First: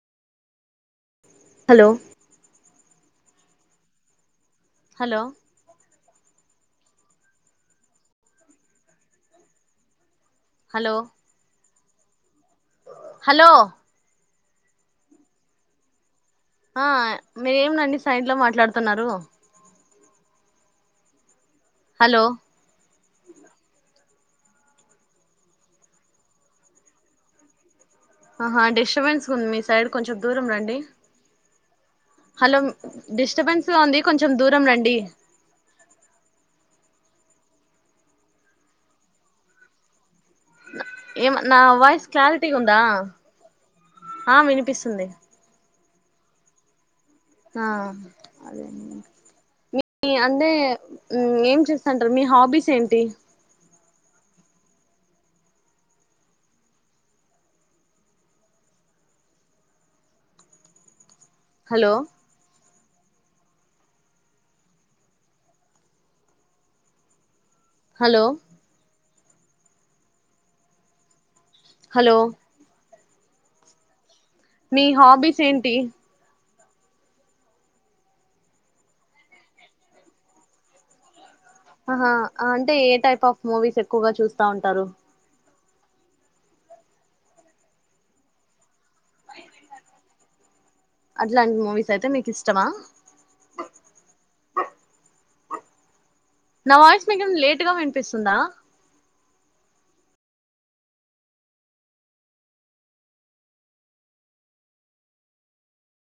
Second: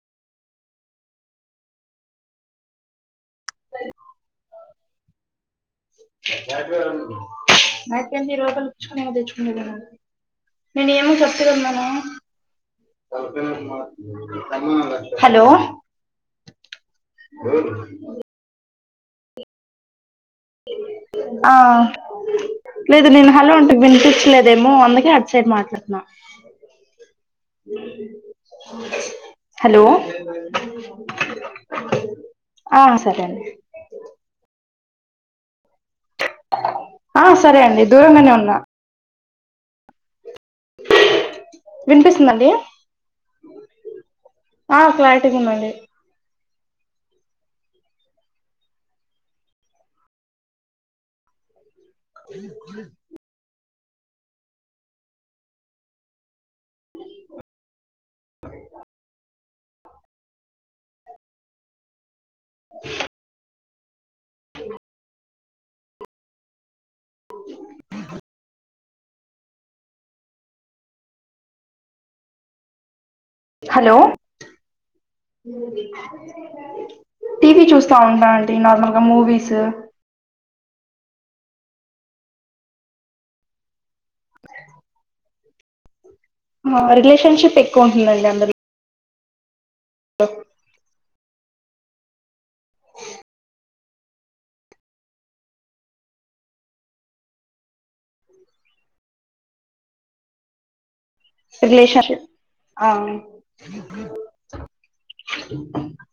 hello hello అయితేంది లోూపయలు పచ్చుకొనిమో తెచ్చుకుంటదడి నేను హలో ఏమ చెప్తదమ్న్నానా సక హలో మ [unintelligible] హలో ఆ మీరేంనండి సైంట్లో మాట్లాడుత చెప్స్తున్నారు అ ఆ హలో లేదు నేను హలో ఉంటు విపి లేదేమో అందుకే అటుైడ్ మాట్లాడుతున్నా ఆహా డిస్టర్బెన్స్ ఉంది మీ హలో సైడ్ కొంచెం దూరం రండి హలో ఆ సరే అండి డిస్టర్బెన్స్ గా ఉంది కొంచెం దూరం రండి ఆ సరే అండి దూరంగానే ఉన్నా ఏమ నా వాయిస్ వినిపిస్తుందండి క్లారిటీ ఉందా ఆ వినిపిస్తుంది క్లారిటీగా ఉందండి ఆ అదేండి మీ అంటే ఏం చేస్త అంటారు మీ హాబీస్ ఏంటి హలో హలో హలో హలో మీ హాబీస్ ఏంటి టీవీ చూస్తా ఉంటా అండి నార్మల్గా మూవీస్ ఆహా అంటే ఏ టైప్ ఆఫ్ మూవీస్ ఎక్కువగా చూస్తా ఉంటారు రిలేషన్షిప్ ఎక్కువ ఉంటుందండి అందరు స అట్లాంటి మూవీస్ అయితే మీకు ఇష్టమా నా వాయిస్ మికైమాన లేటుగా వినిపిస్తుందా రిలేషన్షిప్ ఆ